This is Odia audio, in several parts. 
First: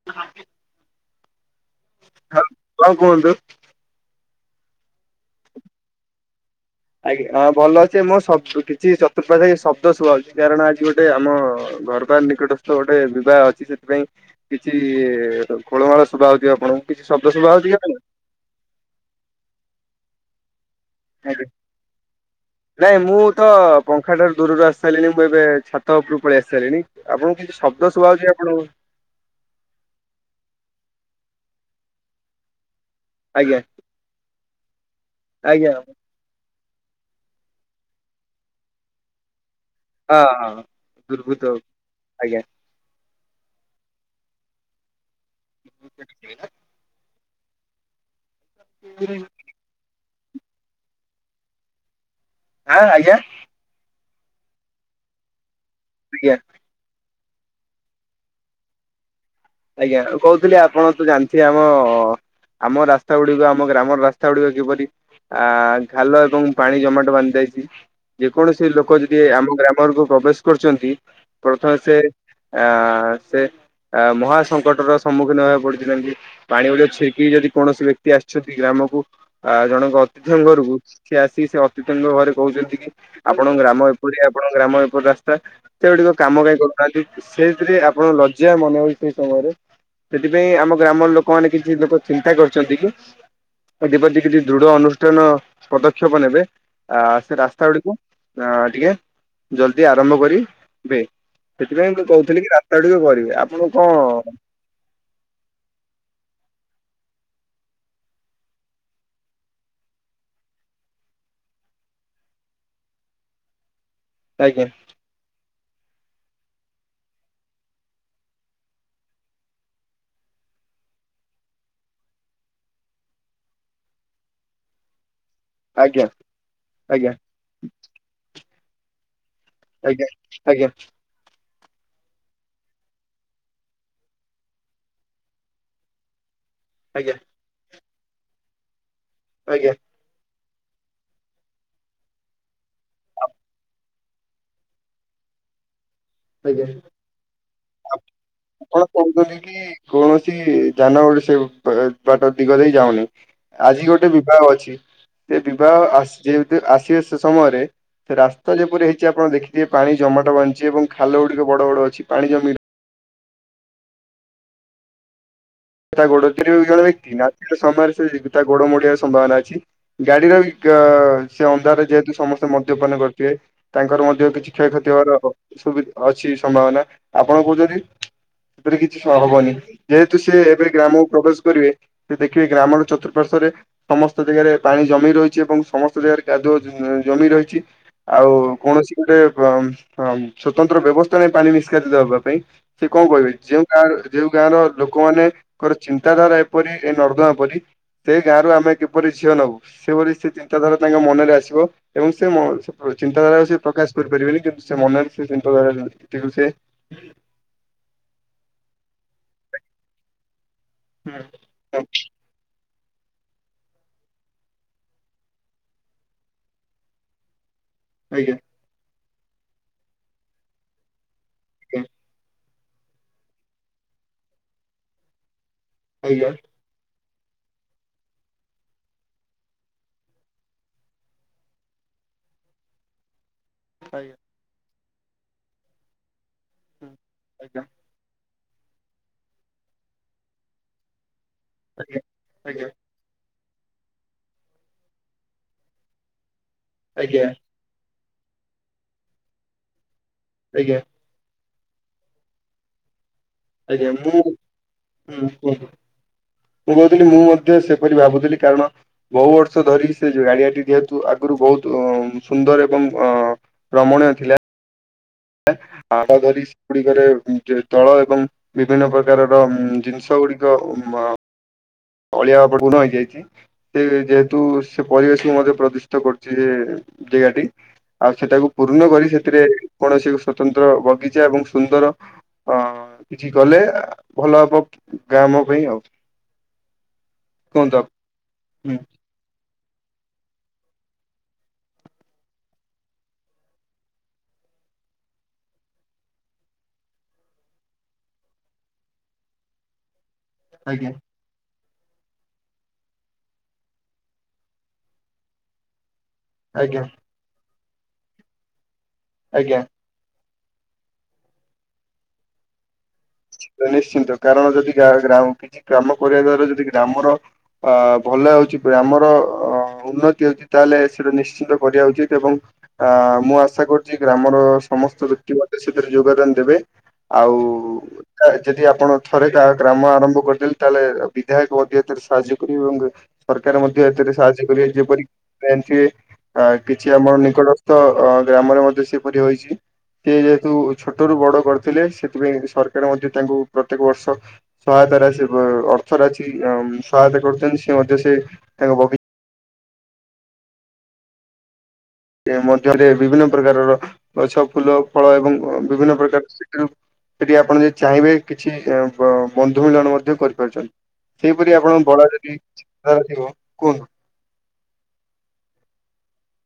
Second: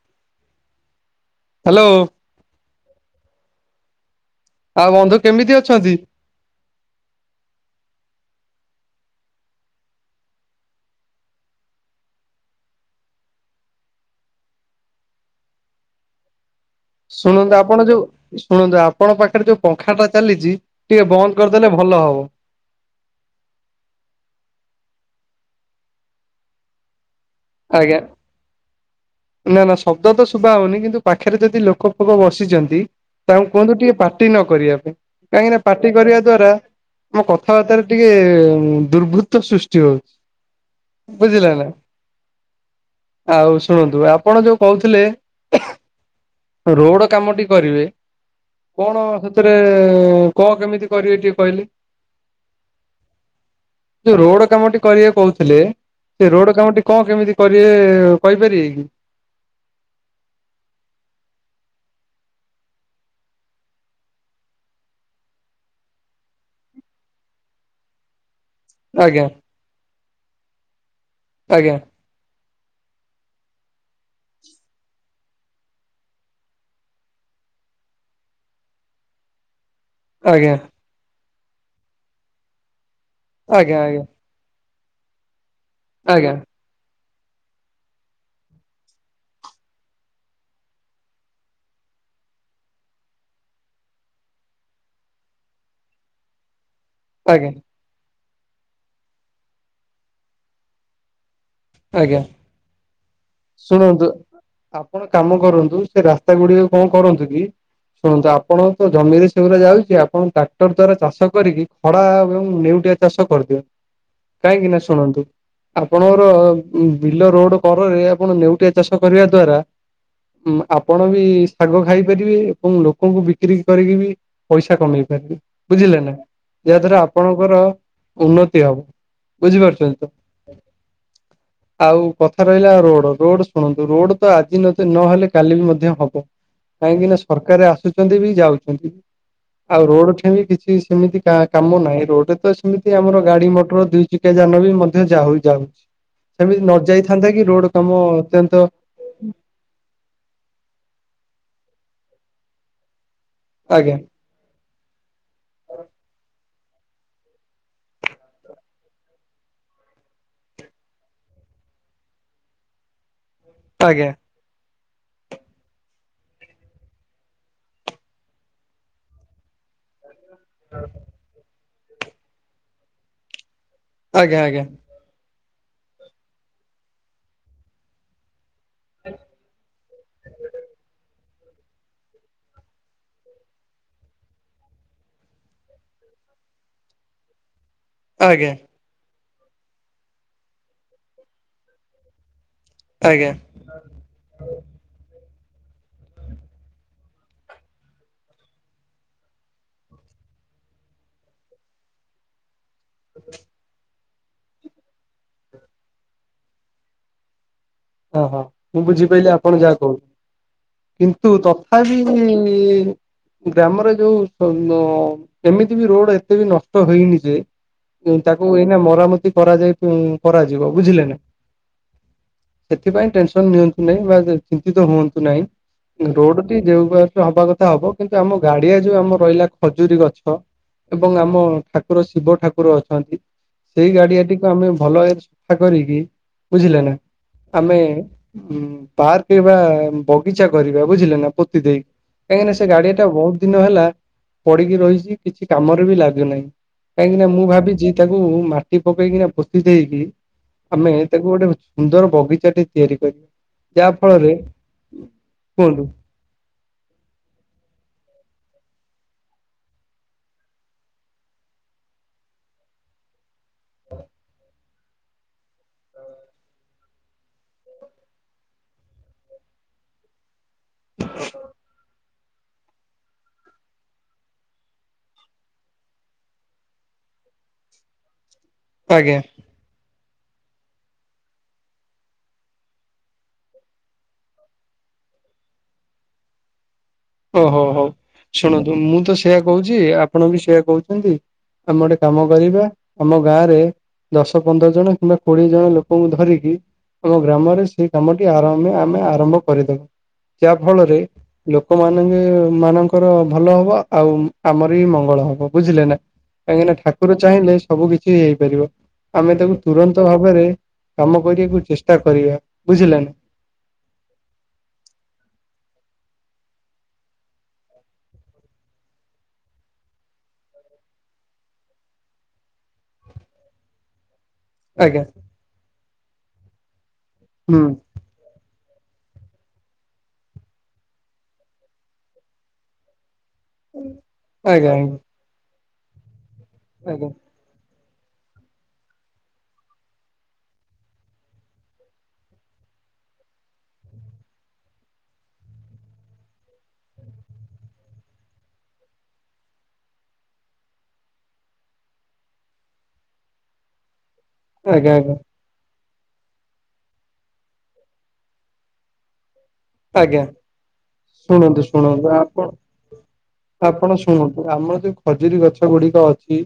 [inaudible] ହ୍ୟାଲୋ। ହଁ କଣ କୁହନ୍ତୁ। ଆଉ ବନ୍ଧୁ କେମିତି ଅଛନ୍ତି। ଆଜ୍ଞା ହଁ ଭଲ ଅଛିବମୁଁ ସବ କିଛି ଚତୁର୍ପାଶ ରେ ଶବ୍ଦ ଶୁଆଛି କାରଣ ଆଜି ଗୋଟେ ଆମ ଘର ପାକ ନିକଟସ୍ଥ ଗୋଟେ ବିବାହ ଅଛି ସେଥିପାଇଁ କିଛି ଖୋଳମାଳ ଶୁଭା ହଉଥିବ ଆପଣଙ୍କୁ। କିଛି ଶବ୍ଦ ଶୁଭା ଶୁଣନ୍ତୁ ହଉଛି କି ଆପଣ ଆଜ୍ଞା। ଯୋଉ ଶୁଣନ୍ତୁ ଆପଣଙ୍କ ପାଖରେ ଯୋଉ ପଙ୍ଖା ଟା ଚାଲିଛି ଟିକେ ବନ୍ଦ କରିଦେଲେ ଭଲ ହବ। ନାଇଁ ମୁଁ ତ ପଙ୍ଖା ଟାରୁ ଦୂରରୁ ଆସି ସାଇଲିଣି ମୁଁ ଏବେ ଛାତ ଉପରୁ ପଳେଇ ଆସି ସାଇଲିଣି ଆପଣଙ୍କୁ କିନ୍ତୁ ଶବ୍ଦ ଆଜ୍ଞା ଶୁଭାଉଛି ଆପଣଙ୍କୁ। ନା ନା ଶବ୍ଦ ତ ଶୁଭା ହଉନି କିନ୍ତୁ ପାଖରେ ଯଦି ଲୋକ ଫୋକ ବସିଛନ୍ତି ତାଙ୍କୁ ଆଜ୍ଞା କୁହନ୍ତୁ ଟିକେ ପାଟି ନ କରିବା ପାଇଁ କାହିଁକିନା ଆଜ୍ଞା ପାଟି କରିବା ଦ୍ଵାରା ଆମ କଥାବାର୍ତ୍ତାରେ ଟିକେ ଦୁର୍ବୁତ୍ତ ସୃଷ୍ଟି ହଁ ହଁ। ହଉଛି ଦୁର୍ବୁତ ବୁଝିଲ ନା। ଆଜ୍ଞା। ଆଉ ଶୁଣନ୍ତୁ ଆପଣ ଯୋଉ କହୁଥିଲେ ରୋଡ କାମଟି କରିବେ କଣ ସେ ଥିରେ କଣ କେମିତି କରିବେ ଟିକେ କହିଲେ। ଆଁ ଆଜ୍ଞା। ଯୋଉ ରୋଡ କାମଟି କରିବେ କହୁଥିଲେ ସେ ଆଜ୍ଞା। ରୋଡ କାମଟି କଣ କେମିତି କରିବେ କହିପାରିବେ କି? ଆଜ୍ଞା କହୁଥିଲି ଆପଣ ତ ଜାଣିଥିବେ ଆମ ଆମ ରାସ୍ତା ଗୁଡିକ ଆମ ଗ୍ରାମର ରାସ୍ତା ଗୁଡିକ କିପରି ଆ ଘାଲ ଏବଂ ପାଣି ଜମାଟ ବାନ୍ଧି ଯାଇଛି। ଯେକୌଣସି ଲୋକ ଯଦି ଆଜ୍ଞା ଆମ ଗ୍ରାମକୁ ପ୍ରବେଶ କରୁଛନ୍ତି ଆଜ୍ଞା ପ୍ରଥମେ ସେ ଆ ସେ ଆ ମହା ସ ଙ୍କଟ ର ସମ୍ମୁଖୀନ ହେବାକୁ ପଡିଚି ଯେମିତି ପାଣି ଭଳିଆ ଛିକି ଯଦି କୌଣସି ବ୍ୟକ୍ତି ଆସିଛନ୍ତି ଗ୍ରାମକୁ ଆ ଜଣଙ୍କ ଅତିଥିୟଙ୍କ ଆଜ୍ଞା ଘରକୁ ସିଏ ଆସିିକି ସେ ଅତିଥିୟଙ୍କ ଘରେ କହୁଛନ୍ତି କି ଆପଣଙ୍କ ଆଜ୍ଞା ଗ୍ରାମ ଆଜ୍ଞା ଏପରି ଆପଣଙ୍କ ଗ୍ରାମ ଏପରି ରାସ୍ତା ସେ ଗୁଡିକ ଆଜ୍ଞା କାମ କାଇଁ କରୁ ନାହାଁନ୍ତି ସେଥିରେ ଆପଣ ଲଜ୍ଜା ମନେ ହଉଚି ସେ ସମୟରେ ସେଥିପାଇଁ ଆମ ଗ୍ରାମର ଲୋକମାନେ କିଛି ଲୋକ ଚିନ୍ତା କରିଛନ୍ତି କି ଏଥିପତି କିଛି ଦୃଢ ଅନୁଷ୍ଠାନ ପଦକ୍ଷେପ ନେବେ। ଆ ସେ ଆଜ୍ଞା ରାସ୍ତା ଗୁଡକୁ ଅ ଟିକେ ଜଲ୍ଦି ଆରମ୍ଭ କରିି ବେ। ସେଥିପାଇଁ ମୁ ଆଜ୍ଞା କହୁଥିଲି କି ରାସ୍ତା ଗୁଡିକ କରିବେ ଆପଣ କଣ ଶୁଣନ୍ତୁ ଆପଣ କାମ କରନ୍ତୁ ସେ ରାସ୍ତା ଗୁଡିକ କଣ କରନ୍ତୁ କି ଶୁଣନ୍ତୁ ଆପଣଙ୍କ ଜମିରେ ସେଗୁରା ଯାଉଛି ଆପଣ ଟ୍ରାକ୍ଟର ଦ୍ଵାରା ଚାଷ କରିକି ଖଡ଼ା ଏବଂ ନେଉଟିଆ ଚାଷ କରିଦିଅ ଆଜ୍ଞା କାହିଁକି ନା ଶୁଣନ୍ତୁ ଆପଣଙ୍କର ବିଲ ରୋଡ କରରେ ଆପଣ ନେଉଟିଆ ଚାଷ କରିବା ଦ୍ଵାରା ମ ଆପଣ ବି ଶାଗ ଖାଇପାରିବେ ଏବଂ ଲୋକଙ୍କୁ ବିକ୍ରି କରିକି ବି ପଇସା କମେଇ ପାରିବେ। ବୁଝିଲେ ଆଜ୍ଞା ନା ଯାହାଦ୍ୱାରା ଆଜ୍ଞା ଆପଣଙ୍କର ଉନ୍ନତି ହବ। ବୁଝିପାରୁଛନ୍ତି ଆଜ୍ଞା ତ ଆଜ୍ଞା। ଆଉ କଥା ରହିଲା ରୋଡ ରୋଡ ଶୁଣନ୍ତୁ ରୋଡ ତ ଆଜି ନହେଲେ କାଲି ବି ମଧ୍ୟ ହବ। କାହିଁକି ନା ଆଜ୍ଞା ସରକାର ଆସୁଛନ୍ତି ବି ଯାଉଛନ୍ତି ଆଜ୍ଞା ଆଜ୍ଞା ଆଉ ରୋଡ ଠେଇଁ ବି କି ସେମିତି କାମ ନାହିଁ ରୋଡରେ ତ ସେମିତି ଆମର ଗାଡି ମଟର ଦୁଇ ଚକିଆ ଯାନ ବି ମଧ୍ୟ ଯାଉ ଯାଉଛି। ସେମିତି ଆଜ୍ଞା। ନ ଯାଇଥାନ୍ତା କି ରୋଡ କାମ ଅତ୍ୟନ୍ତ ଆପଣ କହୁଛନ୍ତି କି କୌଣସି ଯାନ [unintelligible] ସେ ବାଟ ଦିଗ ଦେଇ ଯାଉନି। ଆଜି ଆଜ୍ଞା ଗୋଟେ ବିବାହ ଅଛି ଯେ ବିବାହ ଆସ ଯେହତୁ ଆସିବେ ସେ ସମୟରେ ରାସ୍ତା ଯେପରି ହେଇଛି ଆପଣ ଦେଖିଥିବେ ପାଣି ଜମାଟ ବାନ୍ଧିଛି ଏବଂ ଖାଲ ଗୁଡ଼ିକ ବଡ଼ ବଡ଼ ଅଛି ପାଣି ଜମି ଆଜ୍ଞା। ତା ଗୋଡ଼ରେ ଜଣେ [unintelligible] ନାତି ସମୟରେ ସେ ତା ଗୋଡ଼ ମୋଡ଼ିବାର ସମ୍ଭାବନା ଅଛି। ଗାଡ଼ିର ବି ସେ ଅନ୍ଧାର ଯେହେତୁ ସମସ୍ତେ ମଦ୍ୟପାନ କରିଥିବେ। ତାଙ୍କର ମଧ୍ୟ ଆଜ୍ଞା କିଛି ଆଜ୍ଞା କ୍ଷୟକ୍ଷତି ହବାର ସୁବି ଅଛି ସମ୍ଭାବନା ଆପଣ କହୁଛନ୍ତି ସେଥିରେ କିଛି ହବନି ଯେହେତୁ ସେ ଏବେ ଗ୍ରାମକୁ ପ୍ରବେଶ କରିବେ ସେ ଦେଖିବେ ଗ୍ରାମର ଚତୁଃପାର୍ଶ୍ଵରେ ସମସ୍ତ ଜାଗାରେ ପାଣି ଜମିକି ରହିଛି ଏବଂ ସମସ୍ତ ଜାଗାରେ କାଦୁଅ ଜମି ରହିଛି। ଆଉ ଆଜ୍ଞା କୌଣସି ଗୋଟେ ଅ ଅ ସ୍ଵତନ୍ତ୍ର ବ୍ୟବସ୍ଥା ନାହିଁ ପାଣି ନିଷ୍କାତିିତ ହେବା ପାଇଁ। ସେ କଣ ଆଜ୍ଞା କହିବେ ଯେଉଁ ଗାଁ ଯେଉଁ ଗାଁ ର ଲୋକମାନେ ଙ୍କର ଚିନ୍ତାଧାରା ଏପରି ଏ ନର୍ଦ୍ଦମା ପରି ସେ ଗାଁରୁ ଆମେ କିପରି ଝିଅ ନବୁ ସେଭଳି ସେ ଚିନ୍ତାଧାରା ତାଙ୍କ ମନରେ ଆସିବ ଏବଂ ସେ ମ ଚିନ୍ତାଧାରା ସେ ପ୍ରକାଶ କରିପାରିବେନି କିନ୍ତୁ ସେ ମନରେ ସେ ଚିନ୍ତାଧାରତିକୁ ସେ ଓଃ ହଁ ମୁଁ ବୁଝିପାଇଲିି ଆପଣ ଯାହା କହୁ କିନ୍ତୁ ତ [unintelligible] ଗ୍ରାମରେ ଯୋଉ ଏମିତି ବି ରୋଡ଼ ଏତେ ବି ନଷ୍ଟ ହେଇନି ଯେ ଆଜ୍ଞା। ତାକୁ ଏଇନା ମରାମତି କରାଯାଇ କରାଯିବ ବୁଝିଲେ ନା। ଜ୍ଞା। ସେଥିପାଇଁ ଟେନସନ ନିଅନ୍ତୁ ନାହିଁ ବା ଚିନ୍ତିତ ହୁଅନ୍ତୁ ନାହିଁ ରୋଡ଼ ଟି ଯୋଉ [unintelligible] ହବା କଥା ହବ କିନ୍ତୁ ଆମ ଗାଡ଼ିଆ ଯୋଉ ଆମ ରହିଲା ଖଜୁରୀ ଗଛ ଏବଂ ଆମ ଠାକୁର ଶିବ ଠାକୁର ଅଛନ୍ତି। ସେଇ ଆଜ୍ଞା। ଗାଡ଼ିଆଟିକୁ ଆମେ ଭଲ ଭାବରେ ସଫା କରିକି ବୁଝିଲେ ନା ଆଜ୍ଞା ହୁଁ। ଆମେ ପାର୍କ ବା ବଗିଚା କରିବା ବୁଝିଲେ ନା ଦେଇ କାହିଁକିନା ଆଜ୍ଞା ସେ ଗାଡ଼ିଆ ଟା ଏଟା ବହୁତ ଦିନ ହେଲା ପଡ଼ିକୀ ରହିଛି କିଛି କାମରେ ବି ଲାଗୁନାହିଁ କାହିଁକି ନା ଆଜ୍ଞା ମୁଁ ଭାବିଛି ତାକୁ ମାଟି ପକେଇକିନା ପୋତି ଦେଇକି ଆଜ୍ଞା ଆମେ ତାକୁ ଗୋଟେ ସୁନ୍ଦର ବଗିଚାଟି ତିଆରି କରିବା ଆଜ୍ଞା ଯାହା ମୁଁ ହୁଁ ଫଳରେ କୁହନ୍ତୁ ମୁଁ କହୁଥିଲି ମୁଁ ମଧ୍ୟ ସେପରି ଭାବୁଥିଲି କାରଣ ବହୁ ବର୍ଷ ଧରି ସେଉ ଗାଡ଼ିଆଟି ଯେହେତୁ ଆଗରୁ ବହୁତ ସୁନ୍ଦର ଏବଂ ଅ ରମଣୀୟ ଥିଲା। ଆଡ ଧରିକି ସେଗୁଡ଼ିକରେ ଜଳ ଏବଂ ବିଭିନ୍ନ ପ୍ରକାରର ଜିନିଷ ଗୁଡ଼ିକ ଆ ଅଳିଆ ଆବର୍ଜନା ହେଇଯାଇଛି। ସେ ଯେହେତୁ ସେ ପରିବେଶକୁ ମଧ୍ୟ ପ୍ରଦୂଷିତ କରୁଛି ଯେଗାଟି ଆଉ ସେଟାକୁ ପୂର୍ଣ୍ଣ କରି ଆଜ୍ଞା। ସେଥିରେ କୌଣସି ସ୍ଵତନ୍ତ୍ର ବଗିଚା ଏବଂ ସୁନ୍ଦର ହଁ କିଛି କଲେ ଭଲ ହବ ଗ୍ରାମ ପାଇଁ ଆଉ। ଓହୋ କୁହନ୍ତୁ ହୋ ଆପ- ଶୁଣନ୍ତୁ ହୁଁ ମୁଁ ତ ସେଇଆ କହୁଛି ଆପଣ ବି ସେୟା କହୁଛନ୍ତି ଆମେ ଗୋଟେ କାମ କରିବା ତମ ଗାଁ ରେ ଦଶ ପନ୍ଦର ଜଣ କିମ୍ବା କୋଡ଼ିଏ ଜଣ ଲୋକଙ୍କୁ ଧରିକି ଆମ ଗ୍ରାମରେ ସେଇ କାମଟି ଆରାମ ରେ ଆମେ ଆରମ୍ଭ କରିଦବା ଯାହା ଆଜ୍ଞା ଫଳରେ ଲୋକ ମାନଙ୍କ ମାନଙ୍କର ଭଲ ହବ ଆଉ ଆମର ବି ମଙ୍ଗଳ ହବ ବୁଝିଲେ ନା। କାହିଁକିନା ଆଜ୍ଞା ଠାକୁର ଚାହିଁଲେ ସବୁ କିଛି ହେଇପାରିବ ଆମେ ଆଜ୍ଞା। ତାକୁ ତୁରନ୍ତ ଭାବରେ କାମ କରିବାକୁ ଚେଷ୍ଟା କରିବା ବୁଝିଲ ନା। ନିଶ୍ଚିନ୍ତ କାରଣ ଯଦି ଗ୍ରା କିଛି କାମ କରିବା ଦ୍ଵାରା ଯଦି ଗ୍ରାମର ଅ ଭଲ ହେଉଛି ଆମର ଉନ୍ନତି ହେଉଛି ତାହେଲେ ସେଇଟା ନିଶ୍ଚିନ୍ତ କରିବା ଉଚିତ ଏବଂ ଆ ମୁଁ ଆଶା କରୁଛି ଗ୍ରାମର ସମସ୍ତ ଆଜ୍ଞା ବ୍ୟକ୍ତି ମଧ୍ୟ ସେଥିରେ ଯୋଗଦାନ ଦେବେ ଆଉ ହୁଁ ଯଦି ଆପଣ ଥରେ କାହା ଗ୍ରାମ ଆରମ୍ଭ କରିଦେଲେ ତାହେଲେ ବିଧାୟକ ମଧ୍ୟ ଏଥିରେ ସାହାଯ୍ୟ କରିବେ ଏବଂ ସରକାର ମଧ୍ୟ ଏଥିରେ ସାହାଯ୍ୟ କରିବେ ଆଜ୍ଞା ଆଜ୍ଞା ଯେପରି କିଛି ଆଜ୍ଞା ଆମର ନିକଟ ତ ଗ୍ରାମରେ ମଧ୍ୟ ସେପରି ହୋଇଛି ସେ ଯେହେତୁ ଛୋଟରୁୁ ବଡ କରିଥିଲେ ସେଥିପାଇଁ ସରକାର ମଧ୍ୟ ତାଙ୍କୁ ପ୍ରତ୍ୟେକ ବର୍ଷ ସହାୟତା ରାଶି ଅର୍ଥରାଶି ସହାୟତା କରୁଛନ୍ତି ସେ ମଧ୍ୟ ସେ ତାଙ୍କ ବଗିଚ ମଧ୍ୟରେ ବିଭିନ୍ନ ପ୍ରକାରର ଗଛ ଫୁଲ ଆଜ୍ଞା ଫଳ ଆଜ୍ଞା ଏବଂ ବିଭିନ୍ନ ପ୍ରକାର ସେଠି ଆପଣ ଯଦି ଚାହିଁବେ କିଛି- ବନ୍ଧୁ ମିଳନ ମଧ୍ୟ ଆଜ୍ଞା। କରିପାରୁଛନ୍ତି ସେହିପରି ଶୁଣନ୍ତୁ ଆପଣଙ୍କ ବଳା ଶୁଣନ୍ତୁ ଯଦିଧାର ଥିବ କୁହନ୍ତୁ ହଁ ଆମର ଯୋଉ ଖଜୁରୀ ଗଛ ଗୁଡିକ ଅଛି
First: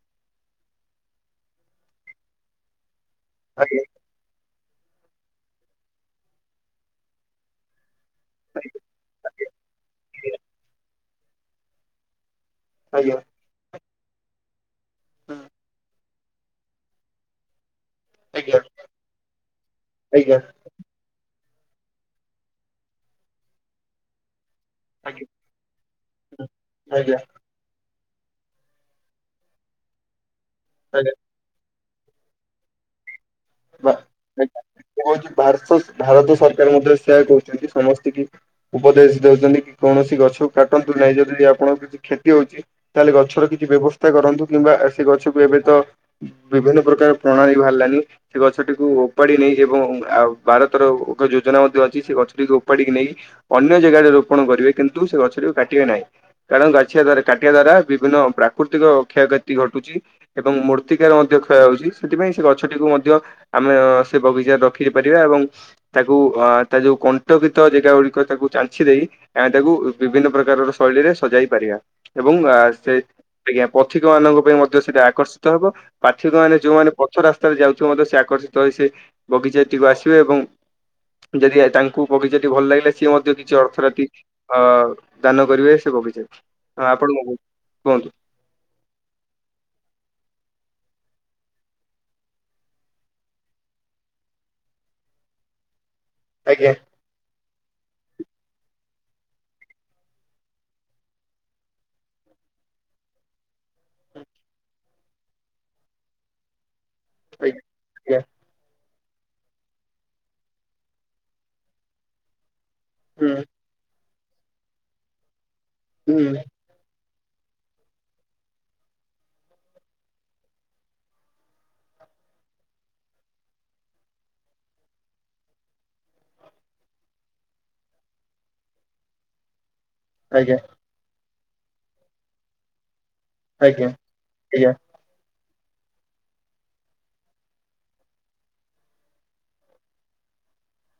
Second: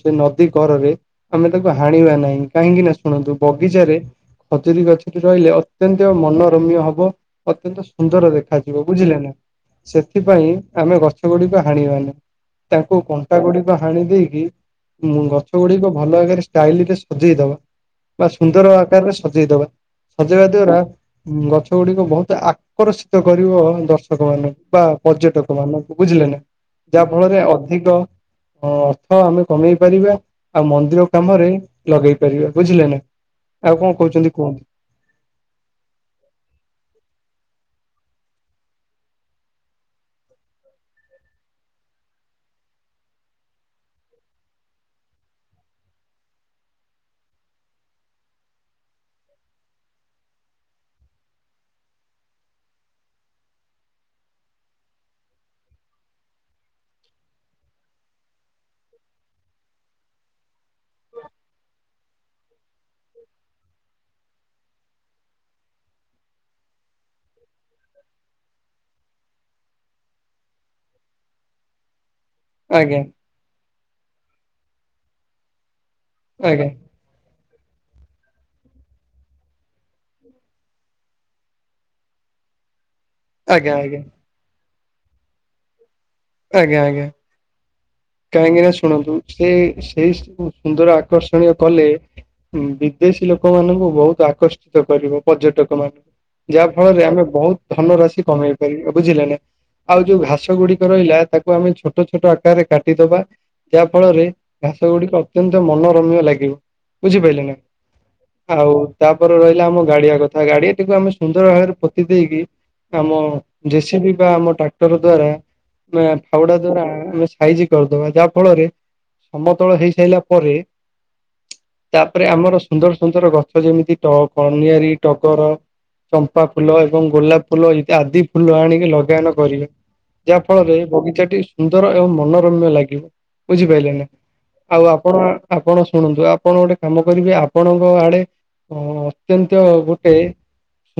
ସେ ନଦୀ କରରେ ଆମେ ତାକୁ ହାଣିବା ନାହିଁ କାହିଁକି ନା ଶୁଣନ୍ତୁ ଆଜ୍ଞା ବଗିଚାରେ ଖଜୁରୀ ଗଛରେ ରହିଲେ ଅତ୍ୟନ୍ତ ମନୋରମ୍ୟ ହବ। ଅତ୍ୟନ୍ତ ସୁନ୍ଦର ଦେଖାଯିବ ବୁଝିଲେ ନା ସେଥିପାଇଁ ଆମେ ଗଛ ଗଛ ଗୁଡିକ ହାଣିବାନି ତାଙ୍କୁ ଆଜ୍ଞା କଣ୍ଟା ଗୁଡିକ ହାଣି ଦେଇକି ହୁଁ ଗଛ ଗୁଡିକ ଭଲ ଭରେ ଷ୍ଟାଇଲରେ ସଜେଇଦବା। ବା ଆଜ୍ଞା ସୁନ୍ଦର ଆକାରରେ ସଜେଇଦବା ଆଜ୍ଞା ସଜେଇବା ଦ୍ଵାରା ଗଛ ଗୁଡିକ ବହୁତ ଆକର୍ଷିତ କରିବ ଦର୍ଶକ ମାନଙ୍କୁ। ବା ଆଜ୍ଞା ପର୍ଯ୍ୟଟକ ମାନଙ୍କୁ ବୁଝିଲେ ନା ହୁଁ ଯାହା ଆଜ୍ଞା। ଫଳରେ ଅଧିକ ହଁ ଅର୍ଥ ଆମେ କମେଇ ପାରିବା ଆଉ ମନ୍ଦିର ଆଜ୍ଞା। କାମରେ ଲଗେଇ ପାରିବା ବୁଝିଲେ ନା ଆଉ କଣ କହୁଛନ୍ତି କୁହନ୍ତୁ? କଉ ଭାର ଭାରତ ସରକାର ମଧ୍ୟ ସେୟା କହୁଛନ୍ତି ସମସ୍ତେ କି ଉପଦେଶ ଦଉଛନ୍ତି କି କୌଣସି ଗଛ କାଟନ୍ତୁ ନାହିଁ ଯଦି ଆପଣଙ୍କ କିଛି କ୍ଷତି ହଉଛି। ତାହେଲେ ଗଛର କିଛି ବ୍ୟବସ୍ଥା କରନ୍ତୁ କିମ୍ବା ସେ ଗଛକୁ ଏବେ ତ ବିଭିନ୍ନ ପ୍ରକାର ପ୍ରଣାଳୀ ବାହାରିଲାନି। ସେ ଗଛଟିକୁ ଓପାଡ଼ି ନେଇ ଏବଂ ଭାରତର ଏକ ଯୋଜନା ମଧ୍ୟ ଅଛି ସେ ଗଛଟିକୁ ଓପାଡ଼ିକି ନେଇ ଅନ୍ୟ ଜାଗାରେ ରୋପଣ କରିବେ କିନ୍ତୁ ସେ ଗଛଟିକୁ କାଟିବେ ନାହିଁ। କାରଣ ଗାଛିଆ ଦ୍ଵାରା କାଟିବା ଦ୍ଵାରା ବିଭିନ୍ନ ପ୍ରାକୃତିକ କ୍ଷୟକ୍ଷତି ଘଟୁଛି। ଏବଂ ମୂର୍ତ୍ତିକାର ମଧ୍ୟ କ୍ଷୟ ହଉଛି ସେଥିପାଇଁ ସେ ଗଛଟିକୁ ମଧ୍ୟ ଆମେ ସେ ବଗିଚା ରଖି ପାରିବା ଏବଂ ତାକୁ ଅ ତା ଯୋଉ କଣ୍ଟକିତ ଜାଗା ଗୁଡିକ ତାକୁ ଚାନଛି ଦେଇ ଆମେ ତାକୁ ବିଭିନ୍ନ ପ୍ରକାରର ଶୈଳୀରେ ସଜାଇ ପାରିବା ଏବଂ ଆ ସେ ଆଜ୍ଞା ଆଜ୍ଞା ପଥିକ ମାନଙ୍କ ପାଇଁ ମଧ୍ୟ ସେଇଟା ଆକର୍ଷିତ ହେବ ପାର୍ଥିକ ମାନେ ଆଜ୍ଞା ଯୋଉମାନେ ପ ରାସ୍ତାରେ ଯାଉଥିବ ମଧ୍ୟ ସେ ଆକର୍ଷିତ ହେଇ ସେ ବଗିଚାଟିକୁ ଆସିବେ ଏବଂ ଯଦି ଏ ତାଙ୍କୁ ପଗିଚା ଟି ଭଲ ଲାଗିଲେ ସିଏ ମତେ ଯ କିଛି ଆଜ୍ଞା ଆଜ୍ଞା ଅର୍ଥନତି ଅ ଦାନ କରିବେ ସେ ବଗିଚା ଟି ଆଜ୍ଞା ଆ ଆଜ୍ଞା ଆପଣଙ୍କୁ କୁହନ୍ତୁ କାହିଁକି ନା ଶୁଣନ୍ତୁ ସେ ସେଇ ଶୁ -ସୁନ୍ଦର ଆକର୍ଷଣୀୟ କଲେ ହଁ ବିଦେଶୀ ଲୋକମାନଙ୍କୁ ବହୁତ ଆକର୍ଷିତ କରିବ ପର୍ଯ୍ୟଟକ ମାନଙ୍କୁ ଯାହା ଆଜ୍ଞା ଫଳରେ ଆମେ ବହୁତ୍ ଧନ ରାଶି କମେଇ ପାରିବା ବୁଝିଲେ ନା। ଆଉ ଯୋଉ ଘାସ ଗୁଡିକ ରହିଲା ତାକୁ ଆମେ ଛୋଟ ଛୋଟ ଆକାରରେ କାଟ କାଟିଦବା ଯାହା ଫଳରେ ଘାସ ଗୁଡିକ ଅତ୍ୟନ୍ତ ମନୋରମ୍ୟ ଲାଗିବ। ବୁଝିପାଇଲେ ନା, ଆଜ୍ଞା ଆଜ୍ଞା ଆଉ ତାପରେ ରହିଲା ଆମ ଗାଡିଆ କଥା ଗାଡିଆଟିକୁ ଆମେ ସୁନ୍ଦର ଭାବରେ ପୋତି ଦେଇକି ଆମ ହୁଁ ଜେସିବି ବା ଆମ ଟ୍ରାକ୍ଟର ଦ୍ଵାରା ନା ହୁଁ ଫାଉଡା ଦ୍ଵାରା ଆମେ ସାଇଜି କରିଦବା ଯାହା ଫଳରେ ସମତଳ ହେଇସାଇଲା ପରେ ତାପରେ ଆମର ସୁନ୍ଦର ସୁନ୍ଦର ଗଛ ଯେମିତି ଟ କନିଆରୀ, ଟଗର ଚମ୍ପା ଫୁଲ ଏବଂ ଗୋଲାପ ଫୁଲ ଈ ଆଦି ଫୁଲ ଆଣିକି ଲଗାୟନ କରିବେ। ଯାହା ଆଜ୍ଞା ଫଳରେ ବଗିଚା ଟି ସୁନ୍ଦର ଏବଂ ମନୋରମ୍ୟ ଲାଗିବ। ବୁଝି ଆଜ୍ଞା ପାଇଲେ ନା ଆଜ୍ଞା ଆଉ ଆପ୍ ଆପଣ ଆପଣ ଶୁଣନ୍ତୁ ଆପଣ ଗୋଟେ କାମ କରିବେ, ଆପଣଙ୍କ ଆଡେ ହ ଅତ୍ୟନ୍ତ ଗୋଟେ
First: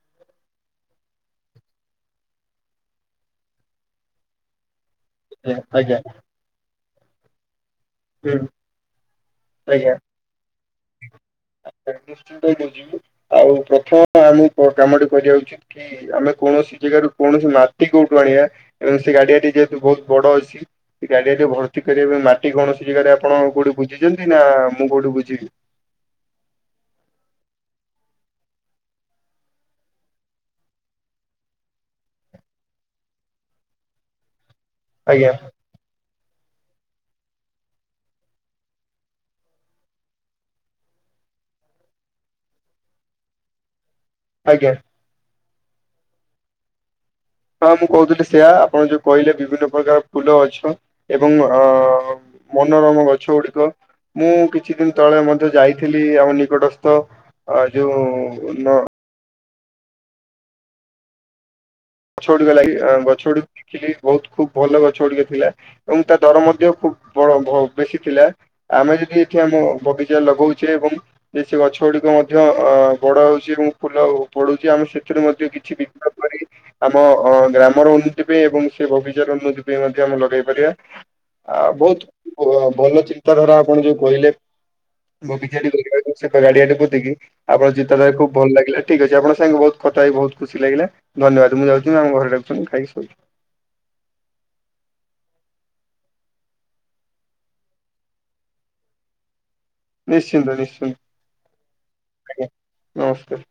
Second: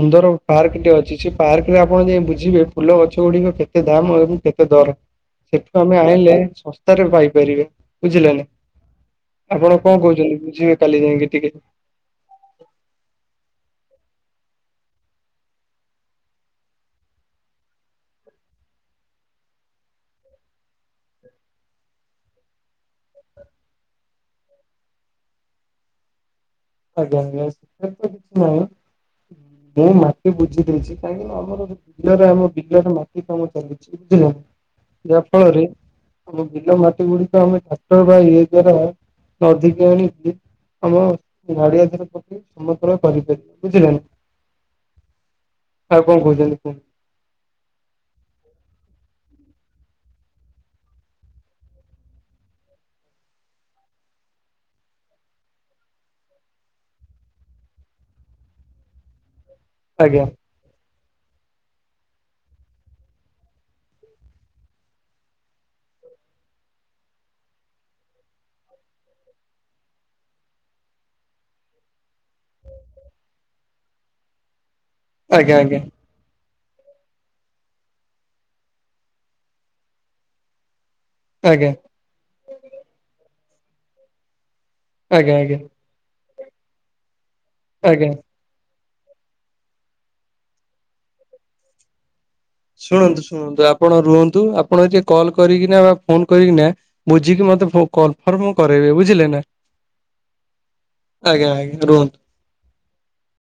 ସୁନ୍ଦର ପାର୍କ ଟେ ଅଛି ସେ ପାର୍କ ରେ ଆପଣ ଯାଇ ବୁଝିବେ ଫୁଲ ଗଛ ଗୁଡିକ କେତେ କେତେ ଦାମ୍ ଏବଂ କେତେ ଦର ଆଜ୍ଞା ସେଠୁ ଆଜ୍ଞା ଆମେ ଆଣିଲେ ଶସ୍ତାରେ ପାଇପାରିବେ। ବୁଝିଲେ ହୁଁ ନା ଆପଣ କଣ କହୁଛନ୍ତି ବୁଝିବେ କାଲି ଯାଇକି ଟିକେ ଷ୍ଟାଡିଅମ ଯାଇ ବୁଝିବି, ଆଉ ପ୍ରଥମ ଆମକୁ କୋଉ କାମ ଟି କରିଵା ଉଚିତ୍। କି ଆମେ କୌଣସି ଜାଗାରୁ କୌଣସି ମାଟି କୋଉଠୁ ଆଣିଆ ଏବଂ ସେ ଗାଡିଆଟି ଯେହେତୁ ବହୁତ ବଡ ଅଛି। ସେ ଗାଡିଆ ଟି ଭର୍ତ୍ତି କରିବା ପାଇଁ ମାଟି କୌଣସି ଜାଗାରେ ଆପଣ କୋଉଠି ବୁଝିଛନ୍ତି ନା ମୁଁ କୋଉଠି ବୁଝିବି? ଆଜ୍ଞା ଆଜ୍ଞା ସେ ତ କିଛି ନୁହଁ, ମୁଁ ମାଟି ବୁଝି ଦେଇଛି କାହିଁକି ନା ଆମର ବିଲରେ ଆମ ବିଲରେ ମାଟି କାମ ଚାଲିଛି ବୁଝିଲ, ଯାହା ଆଜ୍ଞା ଫଳରେ ଆମ ବିଲ ମାଟି ଗୁଡିକ ଆମେ ଟାକ୍ଟର ବା ଇଏ ଦ୍ଵାରା ଅଧିକା ଆଣିକି ଆମ ନଡିଆ ଦର ପ୍ରତି ସମଗ୍ରୟ କରିପାରିବ ବୁଝିଲଣି ଆଜ୍ଞା। ଆଉ କଣ କହୁଛନ୍ତି କୁହନ୍ତୁ? ହଁ ମୁଁ କହୁଥିଲି ସେୟା ଆପଣ ଯୋଉ କହିଲେ ବିଭିନ୍ନ ପ୍ରକାର ଫୁଲ ଗଛ ଏବଂ ଅ ମନୋରମ ଗଛ ଗୁଡିକ ମୁଁ କିଛି ଦିନି ତଳେ ମଧ୍ୟ ଯାଇଥିଲି ଆମ ନିକଟସ୍ଥ ଯୋଉ ଆଜ୍ଞା। ଗଛ ଗୁଡିକ ଲାଗି ଗଛ ଗୁଡିକ ଦେଖିଲି ବହୁତ ଖୁବ ଭଲ ଗଛ ଗୁଡିକ ଥିଲା। ଏବଂ ତା ଦର ମଧ୍ୟ ଖୁବ ବଡ ବେଶୀ ଥିଲା। ଆମେ ଯଦି ଏଠି ଆମ ବଗିଚାରେ ଲଗଉଛେ ଏବଂ କିଛି ଗଛ ଗୁଡିକ ମଧ୍ୟ ଅ ବଡ ହଉଛି ଏବଂ ଫୁଲ ଫଳୁଛି ଆମେ ସେ ସେଥିରୁ ମଧ୍ୟ ଆଜ୍ଞା କିଛି ଆଜ୍ଞା ପାରୁଚୁ। ଆମ ଅଁ ଗ୍ରାମର ଉନ୍ନତି ପାଇଁ ଏବଂ ସେ ବଗିଚାର ଉନ୍ନତି ପାଇଁ ମଧ୍ୟ ଆମେ ଲଗେଇ ପାରିଆ। ଆ ଆଜ୍ଞା ବହୁତ ଭଲ ଚିନ୍ତାଧାରା ଆପଣ ଯୋଉ କହିଲେ, ଆଜ୍ଞା ବଗିଚାଟି ଆଜ୍ଞା କରିବେ। ସେ ଗାଡିଆ ଟେ ପୋତିକି ଆପଣ ଙ୍କ ଚିନ୍ତା ଆଜ୍ଞା। ଧାରା ଖୁବ୍ ଭଲ ଲାଗିଲା ଠିକ୍ ଅଛି ଆପଣ ସାଙ୍ଗ ବହୁତ କଥା ହେଇ ବହୁତ ଖୁସି ଲାଗିଲା ଧନ୍ୟବାଦ ମୁଁ ଯାଉଥିଲି ଆମ ଘରେ ଡାକୁ ଶୁଣନ୍ତୁ ଶୁଣନ୍ତୁ ଆପଣ ରୁହନ୍ତୁ ଆପଣ ଏଠି କଲ କରିକିନା ବା ଫୋନ କରିକିନା ବୁଝିକି ମତେ ଫ କନଫର୍ମ କରେଇବେ ବୁଝିଲେ ନା। ନିଶ୍ଚିନ୍ତ ନିଶ୍ଚିନ୍ତ ଆଜ୍ଞା ଆଜ୍ଞା ରୁହନ୍ତୁ। ଆଜ୍ଞା ନମସ୍କାର।